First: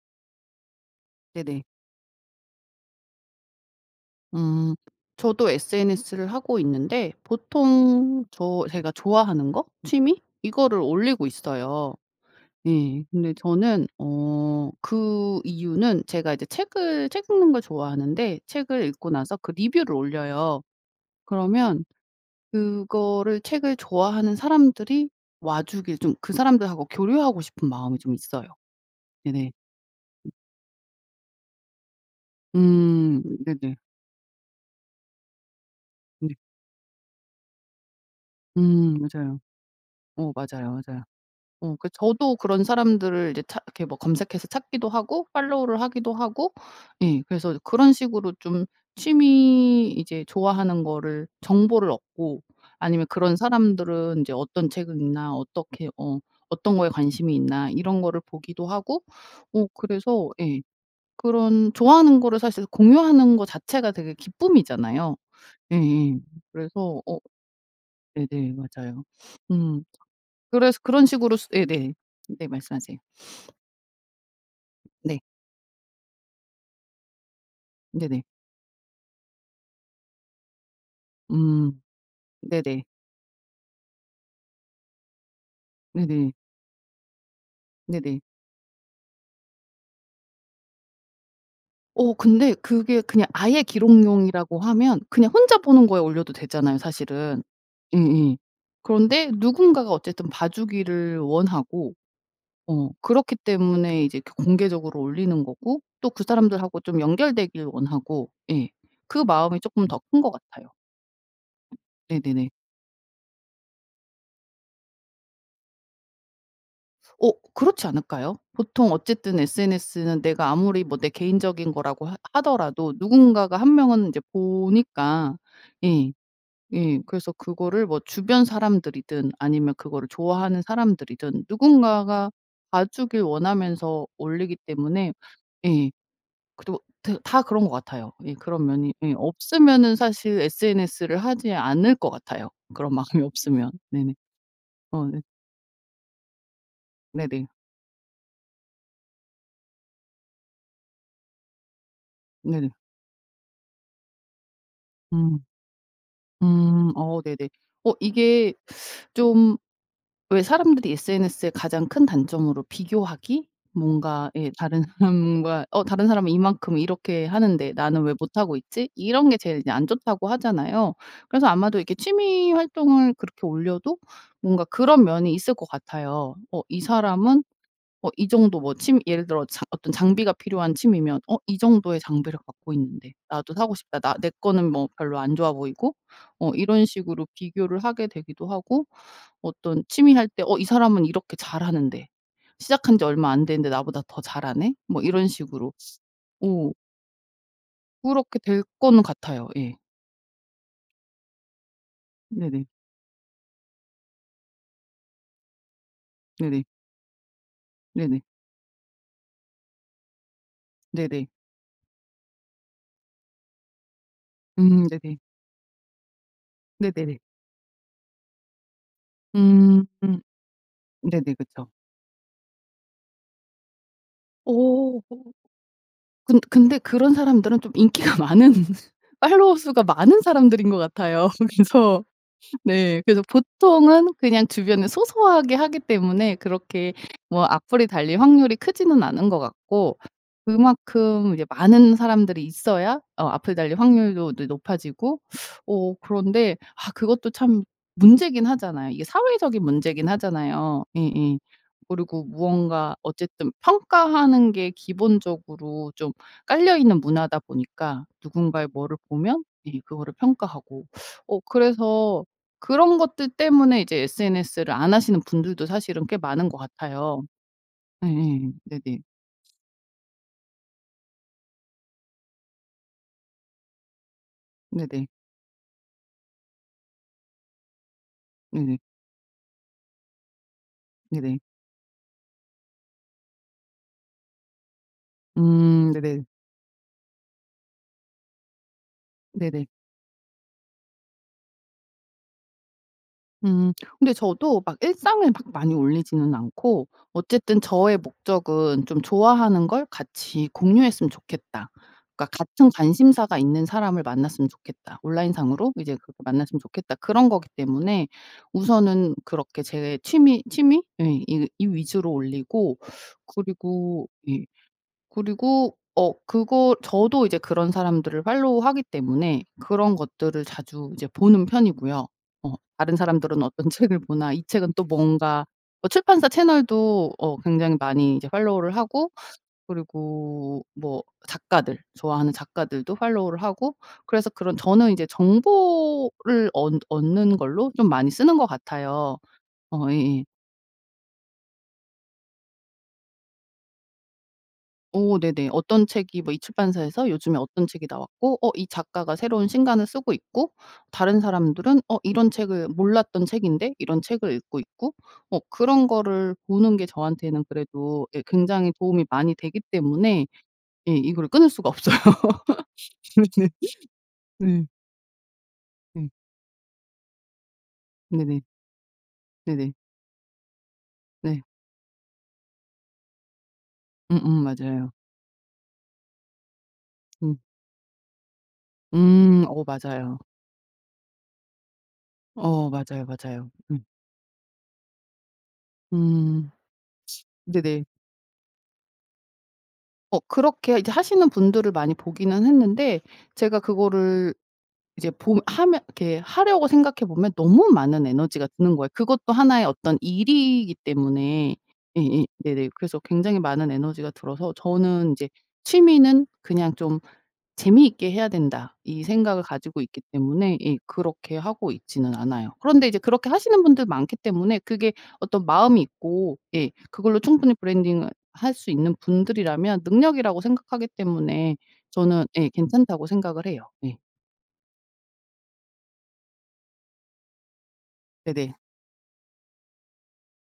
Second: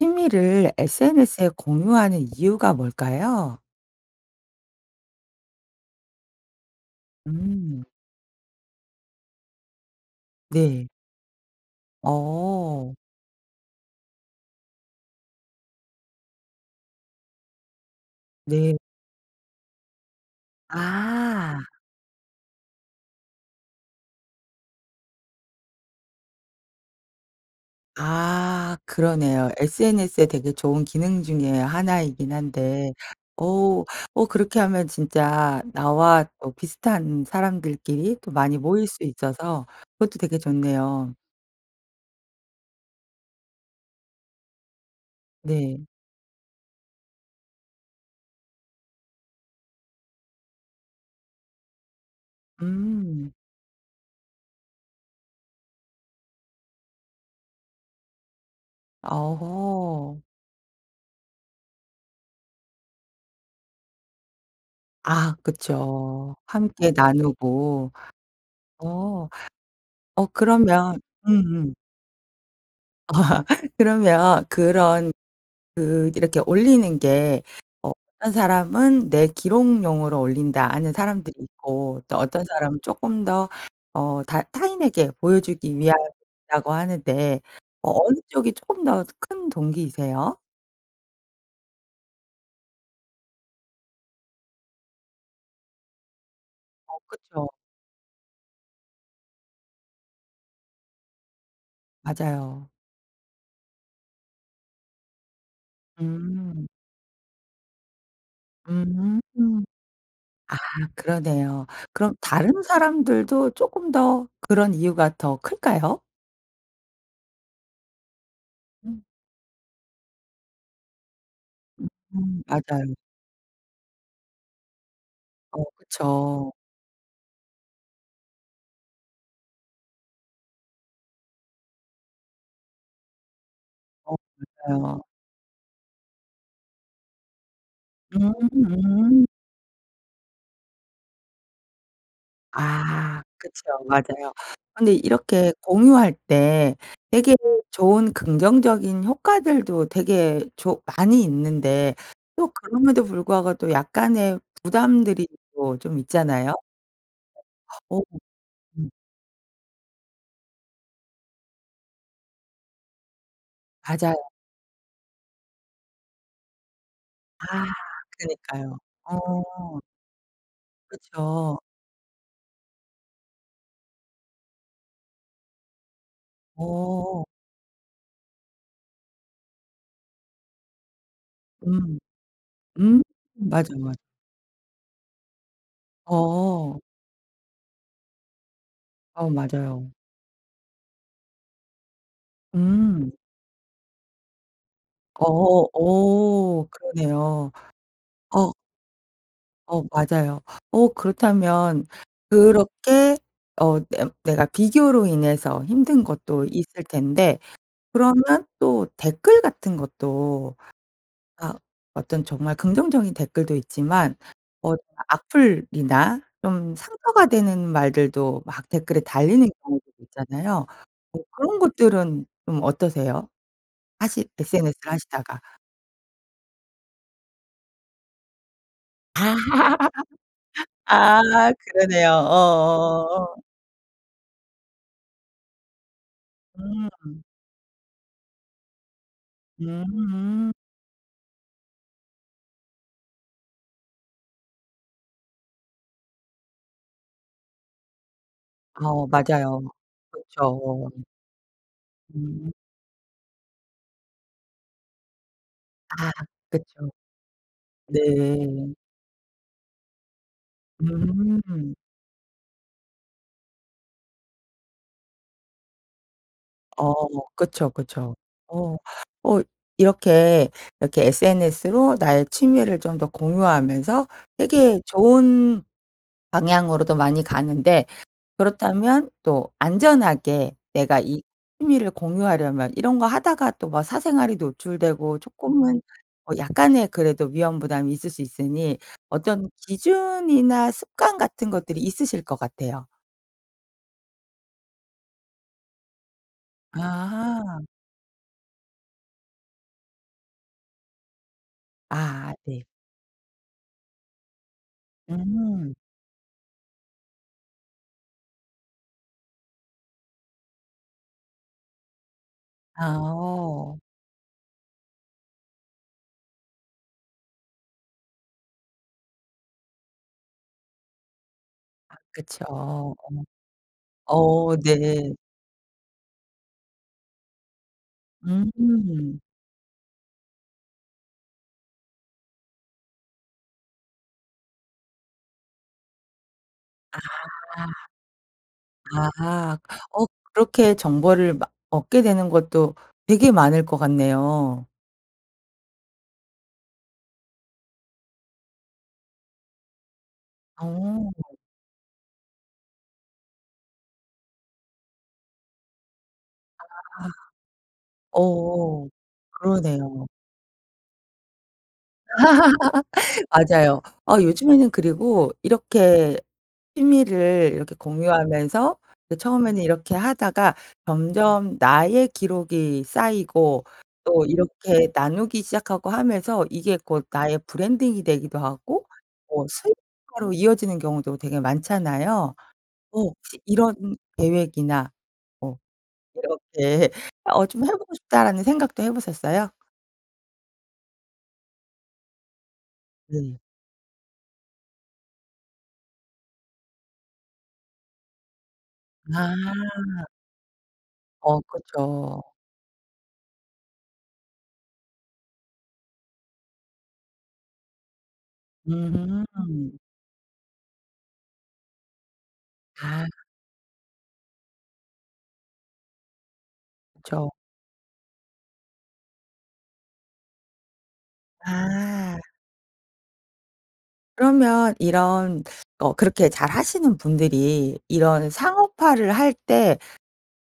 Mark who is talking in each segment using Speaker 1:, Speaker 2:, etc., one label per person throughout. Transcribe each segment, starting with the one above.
Speaker 1: 취미를 sns에
Speaker 2: 네네.
Speaker 1: 공유하는 이유가 뭘까요?
Speaker 2: 음 저도 SNS를 하고 있는데
Speaker 1: 음.
Speaker 2: 보통 저 제가 좋아하는 거 취미 이거를
Speaker 1: 네.
Speaker 2: 올리고 있어요.
Speaker 1: 어.
Speaker 2: 네 근데 저는 어 그 이유는 제가 이제 책을 책 읽는 걸 좋아하는데
Speaker 1: 네.
Speaker 2: 책을 읽고 나서 그 리뷰를 올려요.
Speaker 1: 아.
Speaker 2: 그러면 그거를 책을 좋아하는 사람들이 와주길 좀 그 사람들하고 교류하고 싶은 마음이 좀 있어요.
Speaker 1: 아 그러네요.
Speaker 2: 네네.
Speaker 1: sns의 되게 좋은 기능 중에 하나이긴 한데
Speaker 2: 음 네네.
Speaker 1: 오 오 그렇게 하면 진짜 나와
Speaker 2: 네.
Speaker 1: 어 비슷한 사람들끼리 또 많이 모일
Speaker 2: 음
Speaker 1: 수
Speaker 2: 맞아요.
Speaker 1: 있어서 그것도
Speaker 2: 어
Speaker 1: 되게
Speaker 2: 맞아요 맞아요.
Speaker 1: 좋네요.
Speaker 2: 어 그 저도 그런 사람들을 이제 찾 그렇게 뭐 검색해서 찾기도 하고 팔로우를
Speaker 1: 네.
Speaker 2: 하기도 하고 예. 그래서 그런 식으로 좀 취미 이제 좋아하는 거를 정보를 얻고 아니면
Speaker 1: 음.
Speaker 2: 그런 사람들은 인제 어떤 책을 읽나 어떻게 어 어떤 거에 관심이 있나 이런 거를 보기도 하고 어
Speaker 1: 오호.
Speaker 2: 그래서 예. 그런 좋아하는 거를 사실 공유하는 거 자체가 되게 기쁨이잖아요.
Speaker 1: 아
Speaker 2: 예예
Speaker 1: 그쵸. 함께
Speaker 2: 그래서 어
Speaker 1: 나누고
Speaker 2: 네네 맞아요.
Speaker 1: 어
Speaker 2: 음
Speaker 1: 어
Speaker 2: 그래서
Speaker 1: 그러면
Speaker 2: 그런 식으로
Speaker 1: 음음.
Speaker 2: 네네. 네 말씀하세요.
Speaker 1: 그러면 그런
Speaker 2: 네.
Speaker 1: 그 이렇게 올리는 게
Speaker 2: 네네.
Speaker 1: 어떤 사람은 내 기록용으로 올린다 하는 사람들이
Speaker 2: 음.
Speaker 1: 있고 또 어떤 사람은
Speaker 2: 네네.
Speaker 1: 조금 더 어 다 타인에게 보여주기
Speaker 2: 네네.
Speaker 1: 위함이라고 하는데 어 어느
Speaker 2: 네네.
Speaker 1: 쪽이 조금 더 큰 동기이세요?
Speaker 2: 어 근데 그게 그냥 아예 기록용이라고 하면 그냥 혼자 보는 거에 올려도 되잖아요
Speaker 1: 어
Speaker 2: 사실은.
Speaker 1: 그쵸.
Speaker 2: 음음. 그런데 누군가가 어쨌든 봐주기를 원하고
Speaker 1: 맞아요.
Speaker 2: 어 그렇기 때문에 이제 그 공개적으로 올리는 거고 또 그
Speaker 1: 음.
Speaker 2: 사람들하고 좀 연결되길 원하고 예 그
Speaker 1: 음.
Speaker 2: 마음이 쪼끔 더 큰 것 같아요.
Speaker 1: 아 그러네요. 그럼
Speaker 2: 네네네.
Speaker 1: 다른 사람들도 쪼끔 더 그런 이유가 더 클까요?
Speaker 2: 어 그렇지 않을까요? 보통
Speaker 1: 음.
Speaker 2: 어쨌든 SNS는 내가 아무리 뭐 내 개인적인 거라고 하
Speaker 1: 음
Speaker 2: 하더라도
Speaker 1: 맞아요.
Speaker 2: 누군가가 1 명은 인제 보니까
Speaker 1: 어
Speaker 2: 예.
Speaker 1: 그쵸.
Speaker 2: 예. 그래서 그거를 뭐 주변 사람들이든 아니면 그거를 좋아하는 사람들이든 누군가가 봐주길 원하면서
Speaker 1: 어
Speaker 2: 올리기
Speaker 1: 맞아요.
Speaker 2: 때문에 예. 그래도 데 다 그런 것 같아요. 예 그런 면이 예
Speaker 1: 음음.
Speaker 2: 없으면 사실 SNS를 하지 않을 것 같아요 그런
Speaker 1: 아
Speaker 2: 마음이
Speaker 1: 그쵸.
Speaker 2: 없으면. 네네.
Speaker 1: 맞아요. 근데
Speaker 2: 어 네.
Speaker 1: 이렇게 공유할 때 되게
Speaker 2: 네네.
Speaker 1: 좋은 긍정적인 효과들도 되게 조 많이 있는데 또
Speaker 2: 네네.
Speaker 1: 그럼에도 불구하고 또 약간의 부담들이
Speaker 2: 음.
Speaker 1: 또 좀 있잖아요.
Speaker 2: 음 어 네네. 어
Speaker 1: 어
Speaker 2: 이게
Speaker 1: 음.
Speaker 2: 좀 왜 사람들이 SNS의 가장 큰 단점으로 비교하기?
Speaker 1: 맞아요.
Speaker 2: 뭔가 예 다른 사람과 '어 다른 사람은 이만큼 이렇게
Speaker 1: 아
Speaker 2: 하는데 나는 왜 못하고
Speaker 1: 그니까요.
Speaker 2: 있지?' 이런 게 제일 그냥
Speaker 1: 어.
Speaker 2: 안 좋다고 하잖아요. 그래서
Speaker 1: 그쵸.
Speaker 2: 아마도 이렇게 취미 활동을 그렇게 올려도 뭔가 그런 면이 있을 것 같아요. 어 이
Speaker 1: 어.
Speaker 2: 사람은 어 이 정도 뭐 취미 예를 들어 장 어떤 장비가 필요한 취미면 '어 이 정도의
Speaker 1: 음.
Speaker 2: 장비력 갖고
Speaker 1: 음
Speaker 2: 있는데 나도
Speaker 1: 맞아,
Speaker 2: 사고
Speaker 1: 맞
Speaker 2: 싶다.' 나 내 거는 뭐 별로 안 좋아 보이고 어
Speaker 1: 어.
Speaker 2: 이런 식으로 비교를 하게 되기도 하고
Speaker 1: 어
Speaker 2: 어떤
Speaker 1: 맞아요.
Speaker 2: 취미 할 때 '어 이 사람은 이렇게 잘하는데 시작한 지
Speaker 1: 음.
Speaker 2: 얼마 안 됐는데 나보다 더 잘하네.' 뭐 이런
Speaker 1: 어
Speaker 2: 식으로.
Speaker 1: 어
Speaker 2: 오.
Speaker 1: 그러네요.
Speaker 2: 그렇게
Speaker 1: 어
Speaker 2: 될 거는 같아요. 예.
Speaker 1: 어 맞아요. 어 그렇다면
Speaker 2: 네네.
Speaker 1: 그렇게 어 냄 내가 비교로 인해서 힘든 것도
Speaker 2: 네네.
Speaker 1: 있을 텐데
Speaker 2: 네네.
Speaker 1: 그러면 또 댓글 같은 것도
Speaker 2: 네네.
Speaker 1: 아 어떤 정말 긍정적인 댓글도 있지만 어
Speaker 2: 음 네네.
Speaker 1: 악플이나 좀
Speaker 2: 네네네.
Speaker 1: 상처가 되는 말들도 막 댓글에 달리는
Speaker 2: 음
Speaker 1: 경우도
Speaker 2: 음.
Speaker 1: 있잖아요. 어
Speaker 2: 네네
Speaker 1: 그런
Speaker 2: 그쵸.
Speaker 1: 것들은 좀 어떠세요? 하실
Speaker 2: 어
Speaker 1: SNS를
Speaker 2: 어.
Speaker 1: 하시다가.
Speaker 2: 근 근데 그런 사람들은 좀 인기가 많은
Speaker 1: 아
Speaker 2: 팔로워 수가 많은 사람들인 것 같아요.
Speaker 1: 아
Speaker 2: 그래서
Speaker 1: 그러네요.
Speaker 2: 네. 그래서
Speaker 1: 어.
Speaker 2: 보통은 그냥 주변에 소소하게 하기 때문에 그렇게
Speaker 1: 음.
Speaker 2: 뭐 악플이 달릴 확률이 크지는 않은 것 같고
Speaker 1: 음.
Speaker 2: 그만큼 이제 많은 사람들이 있어야 어 악플이 달릴 확률도 네 높아지고 어 그런데 아 그것도 참 문제긴
Speaker 1: 아
Speaker 2: 하잖아요. 이게 사회적인
Speaker 1: 맞아요.
Speaker 2: 문제긴 하잖아요.
Speaker 1: 그렇죠.
Speaker 2: 예예. 그리고
Speaker 1: 음.
Speaker 2: 무언가 어쨌든 평가하는 게 기본적으로
Speaker 1: 아
Speaker 2: 좀
Speaker 1: 그쵸.
Speaker 2: 깔려있는 문화다 보니까 누군가의
Speaker 1: 네.
Speaker 2: 뭐를 보면 예 그거를 평가하고. 어
Speaker 1: 음.
Speaker 2: 그래서 그런 것들 때문에 이제 SNS를 안 하시는 분들도 사실은 꽤 많은 것
Speaker 1: 어
Speaker 2: 같아요.
Speaker 1: 그쵸, 그쵸.
Speaker 2: 예예.
Speaker 1: 어.
Speaker 2: 네네.
Speaker 1: 어 이렇게 이렇게 SNS로 나의 취미를 좀 더 공유하면서 되게
Speaker 2: 네네.
Speaker 1: 좋은 방향으로도 많이 가는데
Speaker 2: 네네.
Speaker 1: 그렇다면 또 안전하게 내가 이
Speaker 2: 네네.
Speaker 1: 취미를 공유하려면 이런 거 하다가 또 막 사생활이 노출되고 쪼끔은
Speaker 2: 음 네네.
Speaker 1: 어 약간의 뭐 그래도 위험 부담이 있을 수 있으니 어떤
Speaker 2: 네네.
Speaker 1: 기준이나 습관 같은 것들이 있으실 것 같아요.
Speaker 2: 음. 근데 저도 막 일상을 막 많이 올리지는 않고 어쨌든
Speaker 1: 아하.
Speaker 2: 저의 목적은 '좀 좋아하는 걸 같이 공유했으면 좋겠다.' 그러니까
Speaker 1: 아 네.
Speaker 2: '같은 관심사가 있는 사람을 만났으면 좋겠다. 온라인 상으로
Speaker 1: 음.
Speaker 2: 이제 그렇게 만났으면 좋겠다.' 그런 거기 때문에 우선은 그렇게 제 취미 취미? 예. 이 이 위주로 올리고
Speaker 1: 어.
Speaker 2: 그리고 예. 그리고 어 그거 저도 이제 그런 사람들을 팔로우하기 때문에 그런 것들을 자주 이제 보는
Speaker 1: 아
Speaker 2: 편이고요.
Speaker 1: 그쵸.
Speaker 2: 어.
Speaker 1: 어.
Speaker 2: '다른 사람들은 어떤 책을 보나. 이
Speaker 1: 어
Speaker 2: 책은 또
Speaker 1: 네.
Speaker 2: 뭔가.' 출판사 채널도 어 굉장히 많이 이제 팔로우를 하고
Speaker 1: 음.
Speaker 2: 그리고 뭐 작가들 좋아하는 작가들도 팔로우를 하고 그래서 그런 저는 이제 정보를 얻
Speaker 1: 아.
Speaker 2: 얻는 걸로 좀 많이 쓰는 것 같아요.
Speaker 1: 아.
Speaker 2: 어
Speaker 1: 어
Speaker 2: 예예.
Speaker 1: 그렇게 정보를 마 얻게 되는 것도 되게 많을 것 같네요.
Speaker 2: 어 네네. 어떤 책이 뭐 이 출판사에서 요즘에 어떤 책이 나왔고 어 이 작가가 새로운 신간을 쓰고 있고
Speaker 1: 오.
Speaker 2: 다른 사람들은 어 이런 책을 몰랐던 책인데 이런 책을 읽고 있고 어 그런 거를 보는 게
Speaker 1: 아.
Speaker 2: 저한테는 그래도 예 굉장히
Speaker 1: 어.
Speaker 2: 도움이 많이 되기
Speaker 1: 그러네요.
Speaker 2: 때문에 예 이걸 끊을 수가 없어요.
Speaker 1: 맞아요. 아
Speaker 2: 네.
Speaker 1: 요즘에는 그리고
Speaker 2: 예.
Speaker 1: 이렇게 취미를 이렇게
Speaker 2: 네네.
Speaker 1: 공유하면서 그 처음에는
Speaker 2: 네네.
Speaker 1: 이렇게 하다가
Speaker 2: 네.
Speaker 1: 점점 나의 기록이 쌓이고 또
Speaker 2: 음음
Speaker 1: 이렇게
Speaker 2: 맞아요.
Speaker 1: 나누기 시작하고 하면서 이게 곧
Speaker 2: 음.
Speaker 1: 나의 브랜딩이 되기도 하고
Speaker 2: 음
Speaker 1: 뭐
Speaker 2: 어 맞아요.
Speaker 1: 수익화로 이어지는 경우도 되게 많잖아요?
Speaker 2: 어
Speaker 1: 어
Speaker 2: 맞아요,
Speaker 1: 혹시
Speaker 2: 맞아요.
Speaker 1: 이런
Speaker 2: 음.
Speaker 1: 계획이나 뭐
Speaker 2: 음
Speaker 1: 이렇게 '어 좀 해
Speaker 2: 네네.
Speaker 1: 보고 싶다.'라는 생각도 해 보셨어요?
Speaker 2: 어 그렇게 이제 하시는 분들을 많이 보기는 했는데
Speaker 1: 네.
Speaker 2: 제가 그거를 이제 봄 하면 이렇게 하려고 생각해 보면 너무 많은 에너지가 드는 거예요. 그것도
Speaker 1: 아.
Speaker 2: 하나의 어떤 일이기
Speaker 1: 어
Speaker 2: 때문에
Speaker 1: 그쵸.
Speaker 2: 예예 네네 그래서 굉장히 많은 에너지가 들어서 저는 이제 '취미는 그냥 좀 재미있게 해야된다.' 이 생각을
Speaker 1: 음.
Speaker 2: 가지고 있기 때문에 예 그렇게 하고 있지는 않아요. 그런데
Speaker 1: 아.
Speaker 2: 그렇게 하시는 분들이 많기 때문에 그게 어떤 마음이 있고 예 그걸로
Speaker 1: 그쵸.
Speaker 2: 충분히 브랜딩을 할 수 있는 분들이라면 능력이라고 생각하기 때문에
Speaker 1: 아.
Speaker 2: 저는 예 괜찮다고 생각을 해요. 예.
Speaker 1: 그러면 이런 어 그렇게 잘 하시는 분들이 이런
Speaker 2: 네네.
Speaker 1: 상업화를 할 때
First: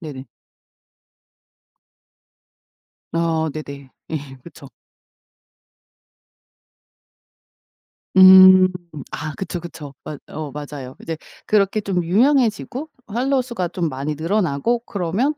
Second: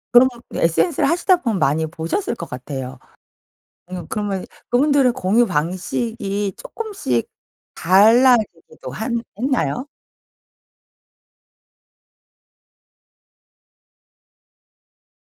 Speaker 2: 네네.
Speaker 1: 그럼 sns를 하시다 보면 많이 보셨을 것 같아요.
Speaker 2: 아 네네.
Speaker 1: 응
Speaker 2: 예.
Speaker 1: 그러면
Speaker 2: 그쵸.
Speaker 1: 그분들은 공유방식이 조금씩
Speaker 2: 음.
Speaker 1: 달라지기도 한
Speaker 2: 아 그쵸
Speaker 1: 했나요?
Speaker 2: 그쵸. 맞 어 맞아요. 이제 그렇게 좀 유명해지고 팔로우 수가 좀 많이 늘어나고 그러면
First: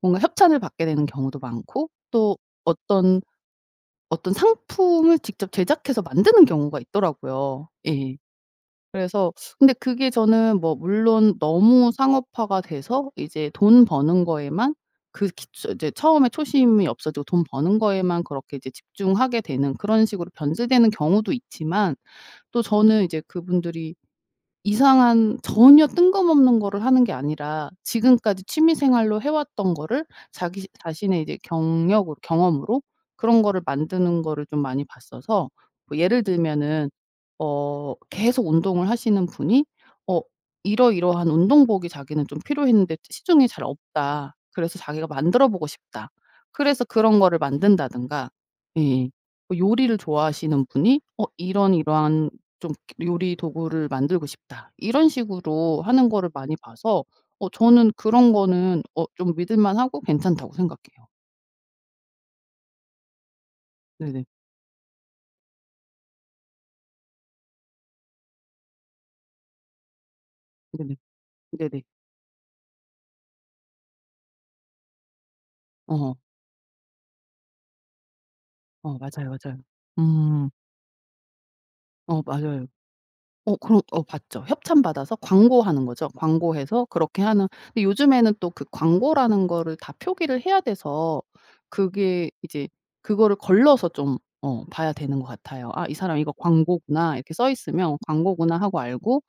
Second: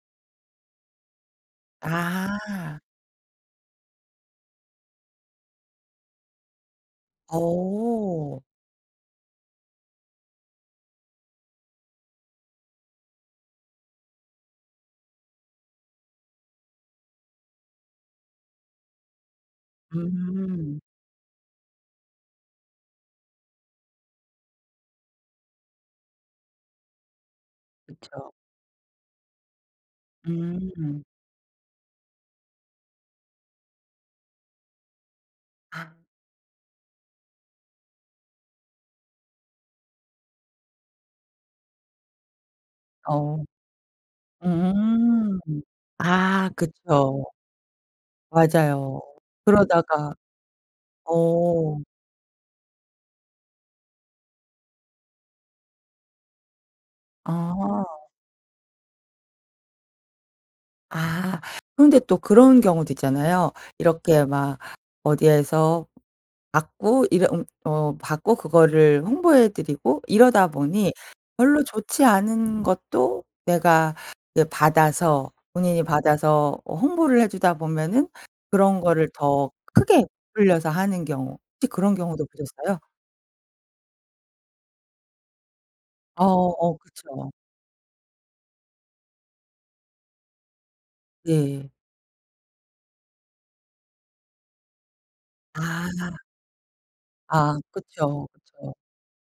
Speaker 2: 뭔가 협찬을 받게 되는 경우도 많고 또
Speaker 1: 아.
Speaker 2: 어떤 어떤 상품을 직접 제작해서 만드는 경우가 있더라고요. 예.
Speaker 1: 어.
Speaker 2: 그래서 근데 그게 저는 뭐 물론 너무 상업화가 돼서 이제 돈 버는 거에만 그렇게 처 이제 처음에 초심이 없어지고 돈 버는 거에만 그렇게 이제 집중하게 되는 그런 식으로
Speaker 1: 음.
Speaker 2: 변질되는 경우도 있지만 또 저는 이제 그분들이 이상한 전혀 뜬금없는 거를 하는 게 아니라
Speaker 1: 그쵸.
Speaker 2: 지금까지 취미생활로 해왔던 거를 자기
Speaker 1: 음.
Speaker 2: 자신의 이제 경력을 경험으로 그런 거를 만드는 거를 좀 많이 봤어서 뭐
Speaker 1: 아.
Speaker 2: 예를 들면은 어 계속 운동을 하시는 분이 어 이러이러한 운동복이 자기는 좀 필요했는데
Speaker 1: 어.
Speaker 2: 시중에 잘 없다 그래서 자기가
Speaker 1: 음.
Speaker 2: 만들어보고 싶다
Speaker 1: 아
Speaker 2: 그래서 그런
Speaker 1: 그쵸.
Speaker 2: 거를 만든다든가.
Speaker 1: 맞아요.
Speaker 2: 예예 뭐 요리를
Speaker 1: 그러다가
Speaker 2: 좋아하시는 분이 어 이런
Speaker 1: 어.
Speaker 2: 이러한 좀 요리 도구를 만들고 싶다. 이런 식으로 하는 거를 많이 봐서 어
Speaker 1: 어.
Speaker 2: 저는 그런 거는 어 좀 믿을 만하고 괜찮다고 생각해요.
Speaker 1: 아 그런데 또 그런 경우도 있잖아요.
Speaker 2: 네네.
Speaker 1: 이렇게 막 어디에서 받고 이래 웅 어 받고 그거를 홍보해 드리고 이러다 보니
Speaker 2: 네네.
Speaker 1: 별로
Speaker 2: 네네.
Speaker 1: 좋지 않은 것도 내가 이게 받아서 본인이
Speaker 2: 어.
Speaker 1: 받아서 어 홍보를 해 주다 보면은 그런
Speaker 2: 어
Speaker 1: 거를
Speaker 2: 맞아요
Speaker 1: 더
Speaker 2: 맞아요.
Speaker 1: 크게
Speaker 2: 음.
Speaker 1: 부풀려서 하는 경우 혹시 그런
Speaker 2: 어
Speaker 1: 경우도
Speaker 2: 맞아요.
Speaker 1: 보셨어요?
Speaker 2: 어 그런 어 봤죠. 협찬 받아서 광고하는 거죠.
Speaker 1: 어 어
Speaker 2: 광고해서 그렇게
Speaker 1: 그쵸.
Speaker 2: 하는 근데 요즘에는 또 그 광고라는 거를 다 표기를 해야 돼서
Speaker 1: 예.
Speaker 2: 그게 이제 그거를 걸러서 좀 어 봐야 되는 것 같아요. '아 이 사람
Speaker 1: 아.
Speaker 2: 이거 광고구나. 이렇게 써
Speaker 1: 아
Speaker 2: 있으면
Speaker 1: 그쵸
Speaker 2: 광고구나.'
Speaker 1: 그쵸.
Speaker 2: 하고 알고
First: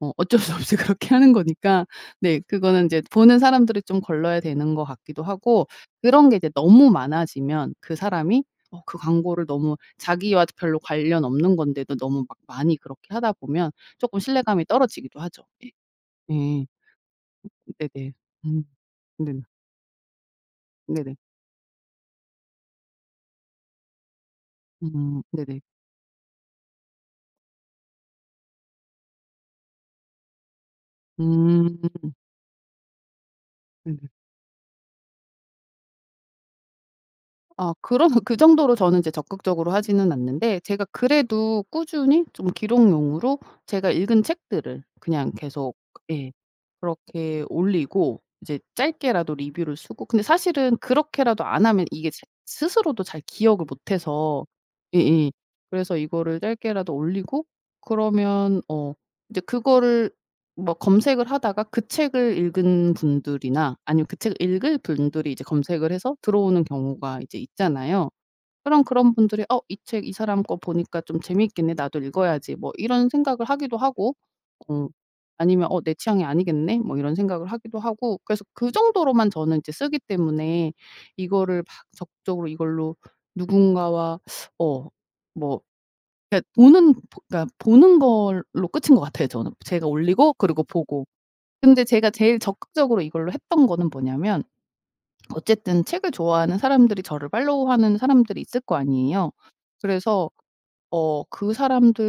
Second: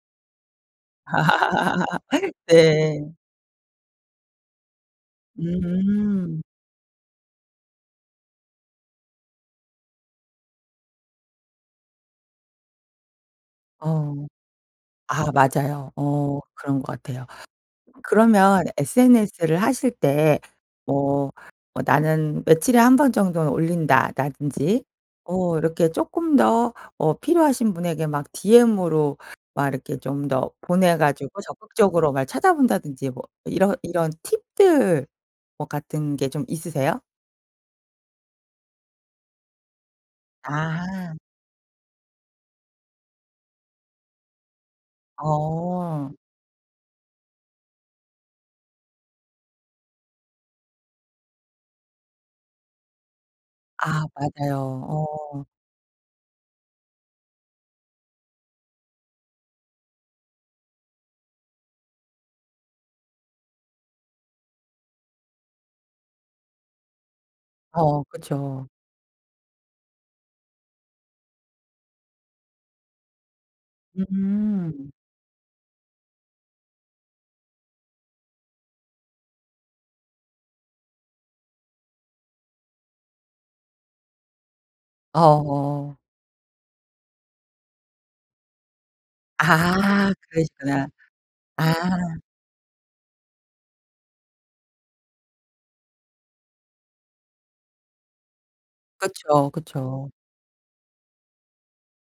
Speaker 2: 어 어쩔 수 없이 그렇게 하는 거니까 네 그거는
Speaker 1: 네.
Speaker 2: 인제 보는 사람들이 좀 걸러야 되는 것 같기도 하고 그런 게
Speaker 1: 음.
Speaker 2: 이제 너무 많아지면 그 사람이 어 그 광고를 너무 자기와 별로 관련 없는 건데도 너무 막 많이 그렇게 하다 보면
Speaker 1: 어.
Speaker 2: 조금 신뢰감이 떨어지기도
Speaker 1: 아
Speaker 2: 하죠. 예.
Speaker 1: 맞아요 어.
Speaker 2: 예.
Speaker 1: 그런 것 같아요.
Speaker 2: 네네. 음
Speaker 1: 그러면
Speaker 2: 네네.
Speaker 1: sns를 하실 때
Speaker 2: 네네.
Speaker 1: 어 뭐 '나는 며칠에 1 번 정도는 올린다.'라든지
Speaker 2: 음.
Speaker 1: 어
Speaker 2: 네네.
Speaker 1: 이렇게 조금 더 어 필요하신 분에게 막 디엠으로 막 이렇게 좀 더 보내 가지고 적극적으로
Speaker 2: 음.
Speaker 1: 날 찾아본다든지 뭐 이런
Speaker 2: 네네.
Speaker 1: 이런 팁들 뭐 같은 게 좀 있으세요?
Speaker 2: 아 그런 그 정도로 저는 적극적으로 하지는 않는데 제가
Speaker 1: 아.
Speaker 2: 그래도 꾸준히 좀 기록용으로 제가 읽은 책들을 그냥 계속
Speaker 1: 어.
Speaker 2: 예 그렇게 올리고 이제 짧게라도 리뷰를 쓰고 근데 사실은 그렇게라도 안 하면 이게 스 스스로도 잘 기억을
Speaker 1: 아
Speaker 2: 못해서
Speaker 1: 맞아요
Speaker 2: 예예
Speaker 1: 어.
Speaker 2: 그래서 이거를 짧게라도 올리고 그러면 어 이제 그거를 뭐 검색을 하다가 그 책을 읽은 분들이나 아니면 그 책을 읽을 분들이 이제 검색을 해서 들어오는 경우가 이제
Speaker 1: 어
Speaker 2: 있잖아요.
Speaker 1: 그쵸.
Speaker 2: 그럼 그런 분들이 '어 이 책 이 사람 거 보니까 좀 재밌겠네. 나도 읽어야지.' 뭐 이런 생각을 하기도 하고 음
Speaker 1: 음.
Speaker 2: 아니면 '어 내 취향이 아니겠네.' 뭐 이런 생각을 하기도 하고 그래서 그 정도로만 저는 이제 쓰기 때문에 이거를 막 적극적으로 이걸로 누군가와 어 뭐
Speaker 1: 어.
Speaker 2: 그니까 보는 그니까 보는 걸로 끝인 거 같아요 저는. 제가
Speaker 1: 아
Speaker 2: 올리고 그리고
Speaker 1: 그러시구나.
Speaker 2: 보고.
Speaker 1: 아.
Speaker 2: 근데 제가 제일 적극적으로 이걸로 했던 거는 뭐냐면 어쨌든 책을 좋아하는 사람들이 저를 팔로우하는 사람들이 있을 거 아니에요.
Speaker 1: 그쵸 그쵸.
Speaker 2: 그래서 어 그 사람들이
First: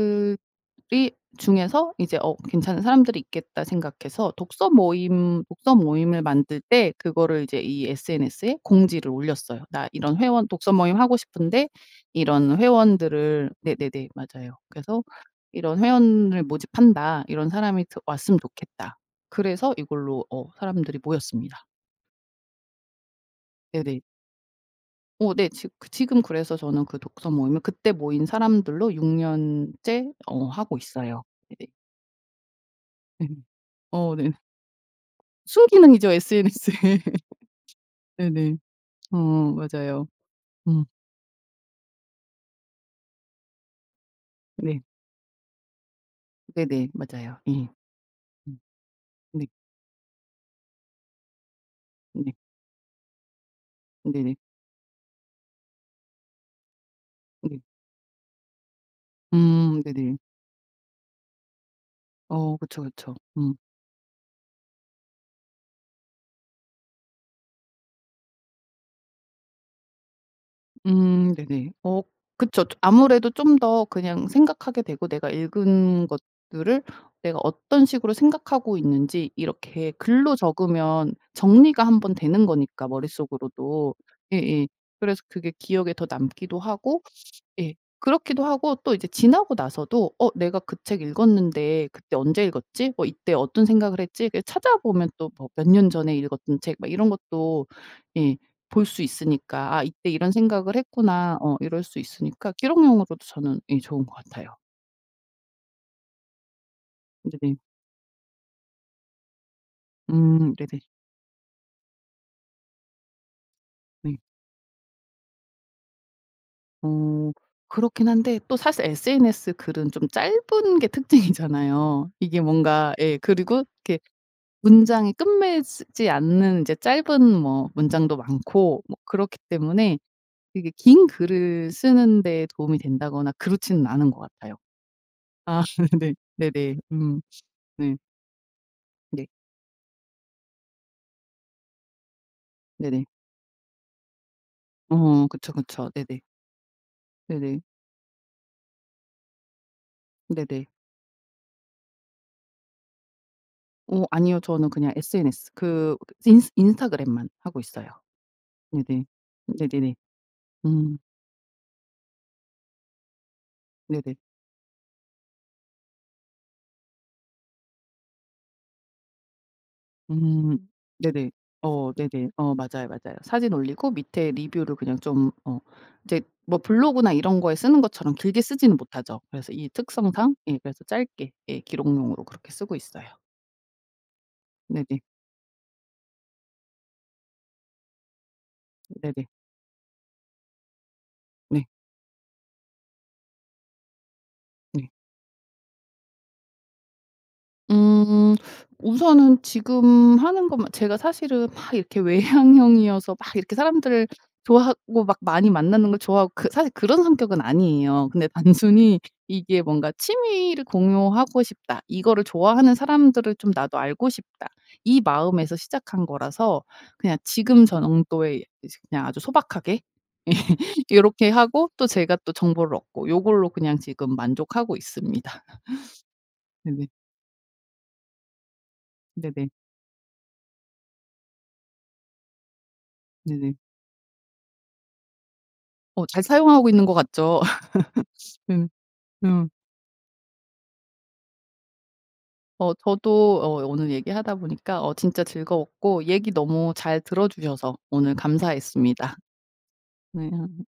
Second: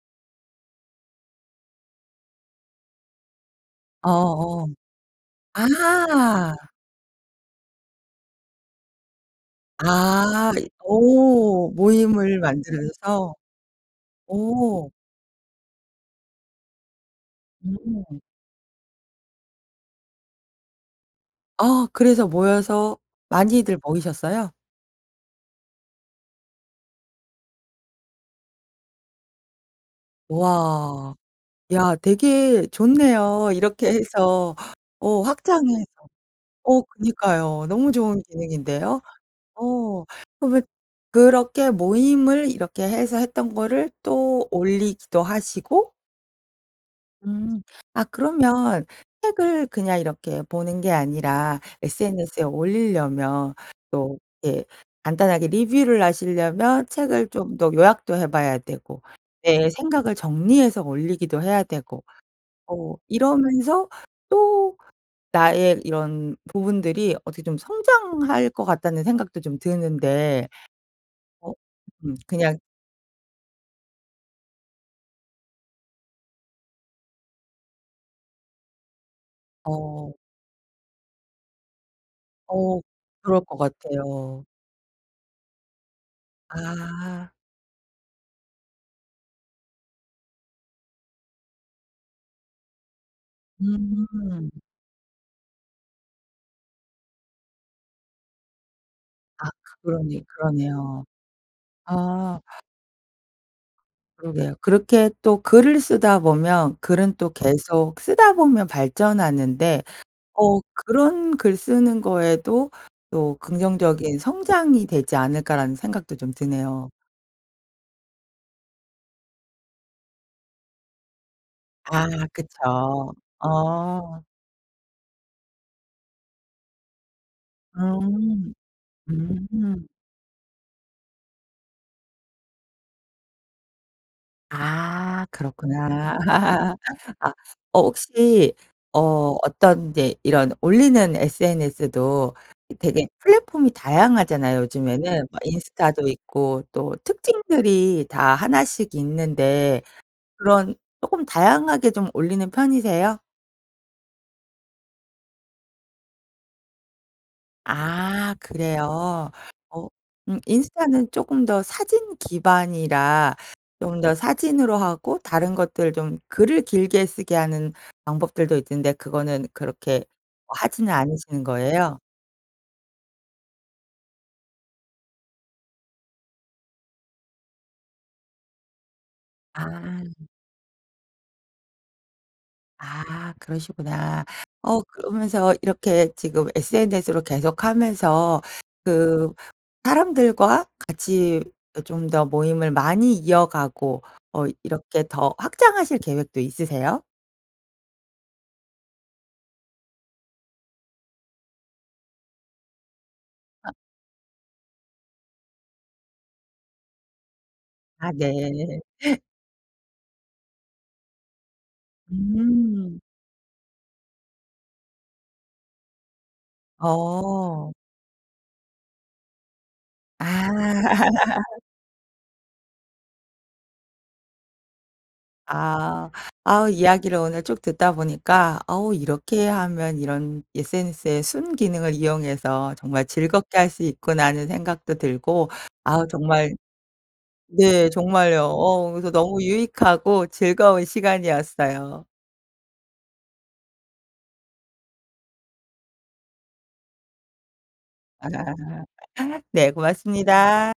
Speaker 2: 중에서 이제 어 괜찮은 사람들이 있겠다 생각해서
Speaker 1: 어어
Speaker 2: 독서모임 독서모임을
Speaker 1: 아.
Speaker 2: 만들 때 그거를 이제 이 sns에 공지를 올렸어요. "나 이런 회원
Speaker 1: 아 이
Speaker 2: 독서모임 하고 싶은데
Speaker 1: 오. 모임을
Speaker 2: 이런
Speaker 1: 만들어서.
Speaker 2: 회원들을" 네네네 맞아요
Speaker 1: 오.
Speaker 2: "그래서 이런 회원을 모집한다. 이런 사람이 드
Speaker 1: 음.
Speaker 2: 왔으면 좋겠다." 그래서 이걸로 어 사람들이 모였습니다.
Speaker 1: 아 그래서 모여서 많이들
Speaker 2: 네네.
Speaker 1: 모이셨어요?
Speaker 2: 어 네. 직 그 지금 그래서 저는 그 독서 모임을 그때 모인 사람들로 6 년째 어 하고
Speaker 1: 와.
Speaker 2: 있어요. 예.
Speaker 1: 야 되게
Speaker 2: 예.
Speaker 1: 좋네요. 이렇게
Speaker 2: 어 네.
Speaker 1: 해서 어 확장해서
Speaker 2: 순기능이죠
Speaker 1: 어
Speaker 2: SNS의.
Speaker 1: 그니까요. 너무 좋은
Speaker 2: 네네.
Speaker 1: 기능인데요?
Speaker 2: 어
Speaker 1: 어
Speaker 2: 맞아요.
Speaker 1: 그러면
Speaker 2: 음.
Speaker 1: 그렇게 모임을 이렇게 해서 했던 거를 또
Speaker 2: 네.
Speaker 1: 올리기도 하시고?
Speaker 2: 네네. 맞아요
Speaker 1: 음.
Speaker 2: 예.
Speaker 1: 아
Speaker 2: 음.
Speaker 1: 그러면
Speaker 2: 네.
Speaker 1: '책을 그냥 이렇게 보는 게 아니라
Speaker 2: 네.
Speaker 1: SNS에 올리려면 또
Speaker 2: 네네.
Speaker 1: 예 간단하게 리뷰를 하시려면 책을 좀
Speaker 2: 네.
Speaker 1: 더 요약도 해 봐야 되고 내
Speaker 2: 음
Speaker 1: 생각을
Speaker 2: 네네.
Speaker 1: 정리해서 올리기도 해야 되고
Speaker 2: 어 그쵸,
Speaker 1: 또
Speaker 2: 그쵸. 음.
Speaker 1: 이러면서 또 나의 이런 부분들이 어떻게 좀 성장할 것 같다.'는 생각도 좀 드는데
Speaker 2: 음
Speaker 1: 어
Speaker 2: 네네. 어
Speaker 1: 음 그냥
Speaker 2: 그쵸. 좀 아무래도 좀 더 그냥 생각하게 되고 내가 읽은 것들을 내가 어떤 식으로 생각하고 있는지 이렇게
Speaker 1: 어.
Speaker 2: 글로 적으면 정리가 1 번 되는
Speaker 1: 어
Speaker 2: 거니까
Speaker 1: 그럴 것
Speaker 2: 머릿속으로도
Speaker 1: 같아요.
Speaker 2: 예예 그래서 그게 기억에 더 남기도 하고
Speaker 1: 아.
Speaker 2: 예 그렇기도 하고 또 이제 지나고 나서도 '어 내가 그 책 읽었는데 그때 언제 읽었지? 뭐 이때 어떤 생각을 했지?' 이렇게
Speaker 1: 음.
Speaker 2: 찾아보면 또 뭐 몇 년 전에 읽었던 책 막 이런 것도 예 볼 수
Speaker 1: 아
Speaker 2: 있으니까 '아 이때
Speaker 1: 그러네,
Speaker 2: 이런 생각을
Speaker 1: 그러네요.
Speaker 2: 했구나.' 어 이럴 수
Speaker 1: 아.
Speaker 2: 있으니까 기록용으로도 저는 예 좋은 것
Speaker 1: 그러게요.
Speaker 2: 같아요.
Speaker 1: 그렇게 또 글을 쓰다 보면 글은 또
Speaker 2: 네네.
Speaker 1: 계속 쓰다 보면 발전하는데
Speaker 2: 음
Speaker 1: 어
Speaker 2: 네네.
Speaker 1: '그런 글 쓰는 거에도 또
Speaker 2: 네.
Speaker 1: 긍정적인 성장이 되지 않을까?'라는 생각도 좀 드네요.
Speaker 2: 어. 그렇긴 한데 또 사실 SNS 글은 좀 짧은 게
Speaker 1: 아
Speaker 2: 특징이잖아요. 이게 뭔가
Speaker 1: 그쵸.
Speaker 2: 예 그리고 이렇게
Speaker 1: 어.
Speaker 2: 문장이 끝매즈지 않는 인제 짧은 뭐 문장도
Speaker 1: 음.
Speaker 2: 많고 뭐 그렇기
Speaker 1: 음.
Speaker 2: 때문에 이게 긴 글을 쓰는 데 도움이 된다거나 그렇지는 않은 것 같아요.
Speaker 1: 아.
Speaker 2: 아 네.
Speaker 1: 그렇구나.
Speaker 2: 네네. 음.
Speaker 1: 아. 어
Speaker 2: 네.
Speaker 1: 혹시
Speaker 2: 네.
Speaker 1: 어 어떤 이제 이런 올리는 SNS도
Speaker 2: 네네.
Speaker 1: 되게 플랫폼이 다양하잖아요 요즘에는.
Speaker 2: 어
Speaker 1: 뭐
Speaker 2: 그쵸, 그쵸.
Speaker 1: 인스타도
Speaker 2: 네네.
Speaker 1: 있고 또
Speaker 2: 네네.
Speaker 1: 특징들이 다 1 씩 있는데
Speaker 2: 네네.
Speaker 1: 그런 쪼끔 다양하게 좀 올리는 편이세요?
Speaker 2: 어 아니요 저는 그냥 SNS 그 인스 인스타그램만 하고 있어요.
Speaker 1: 아
Speaker 2: 네네.
Speaker 1: 그래요. 어
Speaker 2: 네네네.
Speaker 1: 음
Speaker 2: 음.
Speaker 1: 인스타는 쪼끔 더 사진 기반이라 좀
Speaker 2: 네네.
Speaker 1: 더 사진으로 하고 다른 것들 좀 글을 길게 쓰게 하는 방법들도 있던데 그거는 그렇게
Speaker 2: 음
Speaker 1: 하지는
Speaker 2: 네네.
Speaker 1: 않으시는
Speaker 2: 어
Speaker 1: 거예요?
Speaker 2: 네네. 어 맞아요, 맞아요. 사진 올리고 밑에 리뷰를 그냥 좀 어 이제 뭐 블로그나 이런 거에 쓰는 것처럼 길게 쓰진 못하죠. 그래서 이
Speaker 1: 아.
Speaker 2: 특성상 예. 그래서 짧게. 예. 기록용으로 그렇게 쓰고 있어요.
Speaker 1: 아 그러시구나. 어
Speaker 2: 네네.
Speaker 1: 그러면서 이렇게 지금 SNS로 계속 하면서
Speaker 2: 네네.
Speaker 1: 그 사람들과 같이
Speaker 2: 네.
Speaker 1: 어 좀 더 모임을 많이 이어가고 어
Speaker 2: 네.
Speaker 1: 이렇게 더 확장하실 계획도 있으세요?
Speaker 2: 음 우선은 지금 하는 건 막 제가 사실은 막 이렇게 외향형이어서 막 이렇게
Speaker 1: 아.
Speaker 2: 사람들 좋아하고 막 많이 만나는 걸 좋아하고 그 사실 그런 성격은 아니에요.
Speaker 1: 아
Speaker 2: 근데
Speaker 1: 네.
Speaker 2: 단순히 이게 뭔가 '취미를 공유하고 싶다. 이거를 좋아하는
Speaker 1: 음.
Speaker 2: 사람들을 좀 나도 알고 싶다.' 이 마음에서 시작한 거라서 그냥 지금
Speaker 1: 어.
Speaker 2: 정도의 이제 그냥 아주 소박하게
Speaker 1: 아.
Speaker 2: 요렇게 하고 또 제가 또 정보를 얻고 요걸로 그냥 지금 만족하고 있습니다.
Speaker 1: 아 아우
Speaker 2: 네네.
Speaker 1: 이야기를 오늘 쭉 듣다 보니까 아우 '이렇게
Speaker 2: 네네.
Speaker 1: 하면 이런 SNS의 순기능을 이용해서 정말
Speaker 2: 네네.
Speaker 1: 즐겁게 할 수 있구나.' 하는 생각도 들고
Speaker 2: 어
Speaker 1: 아우
Speaker 2: 잘
Speaker 1: 정말
Speaker 2: 사용하고 있는 것 같죠?
Speaker 1: 네 정말요.
Speaker 2: 음.
Speaker 1: 어우 그래서 너무
Speaker 2: 음.
Speaker 1: 유익하고 즐거운 시간이었어요.
Speaker 2: 어 저도 어 오늘 얘기하다 보니까 어 진짜 즐거웠고 얘기 너무 잘 들어주셔서 오늘 감사했습니다.
Speaker 1: 네
Speaker 2: 네.
Speaker 1: 고맙습니다.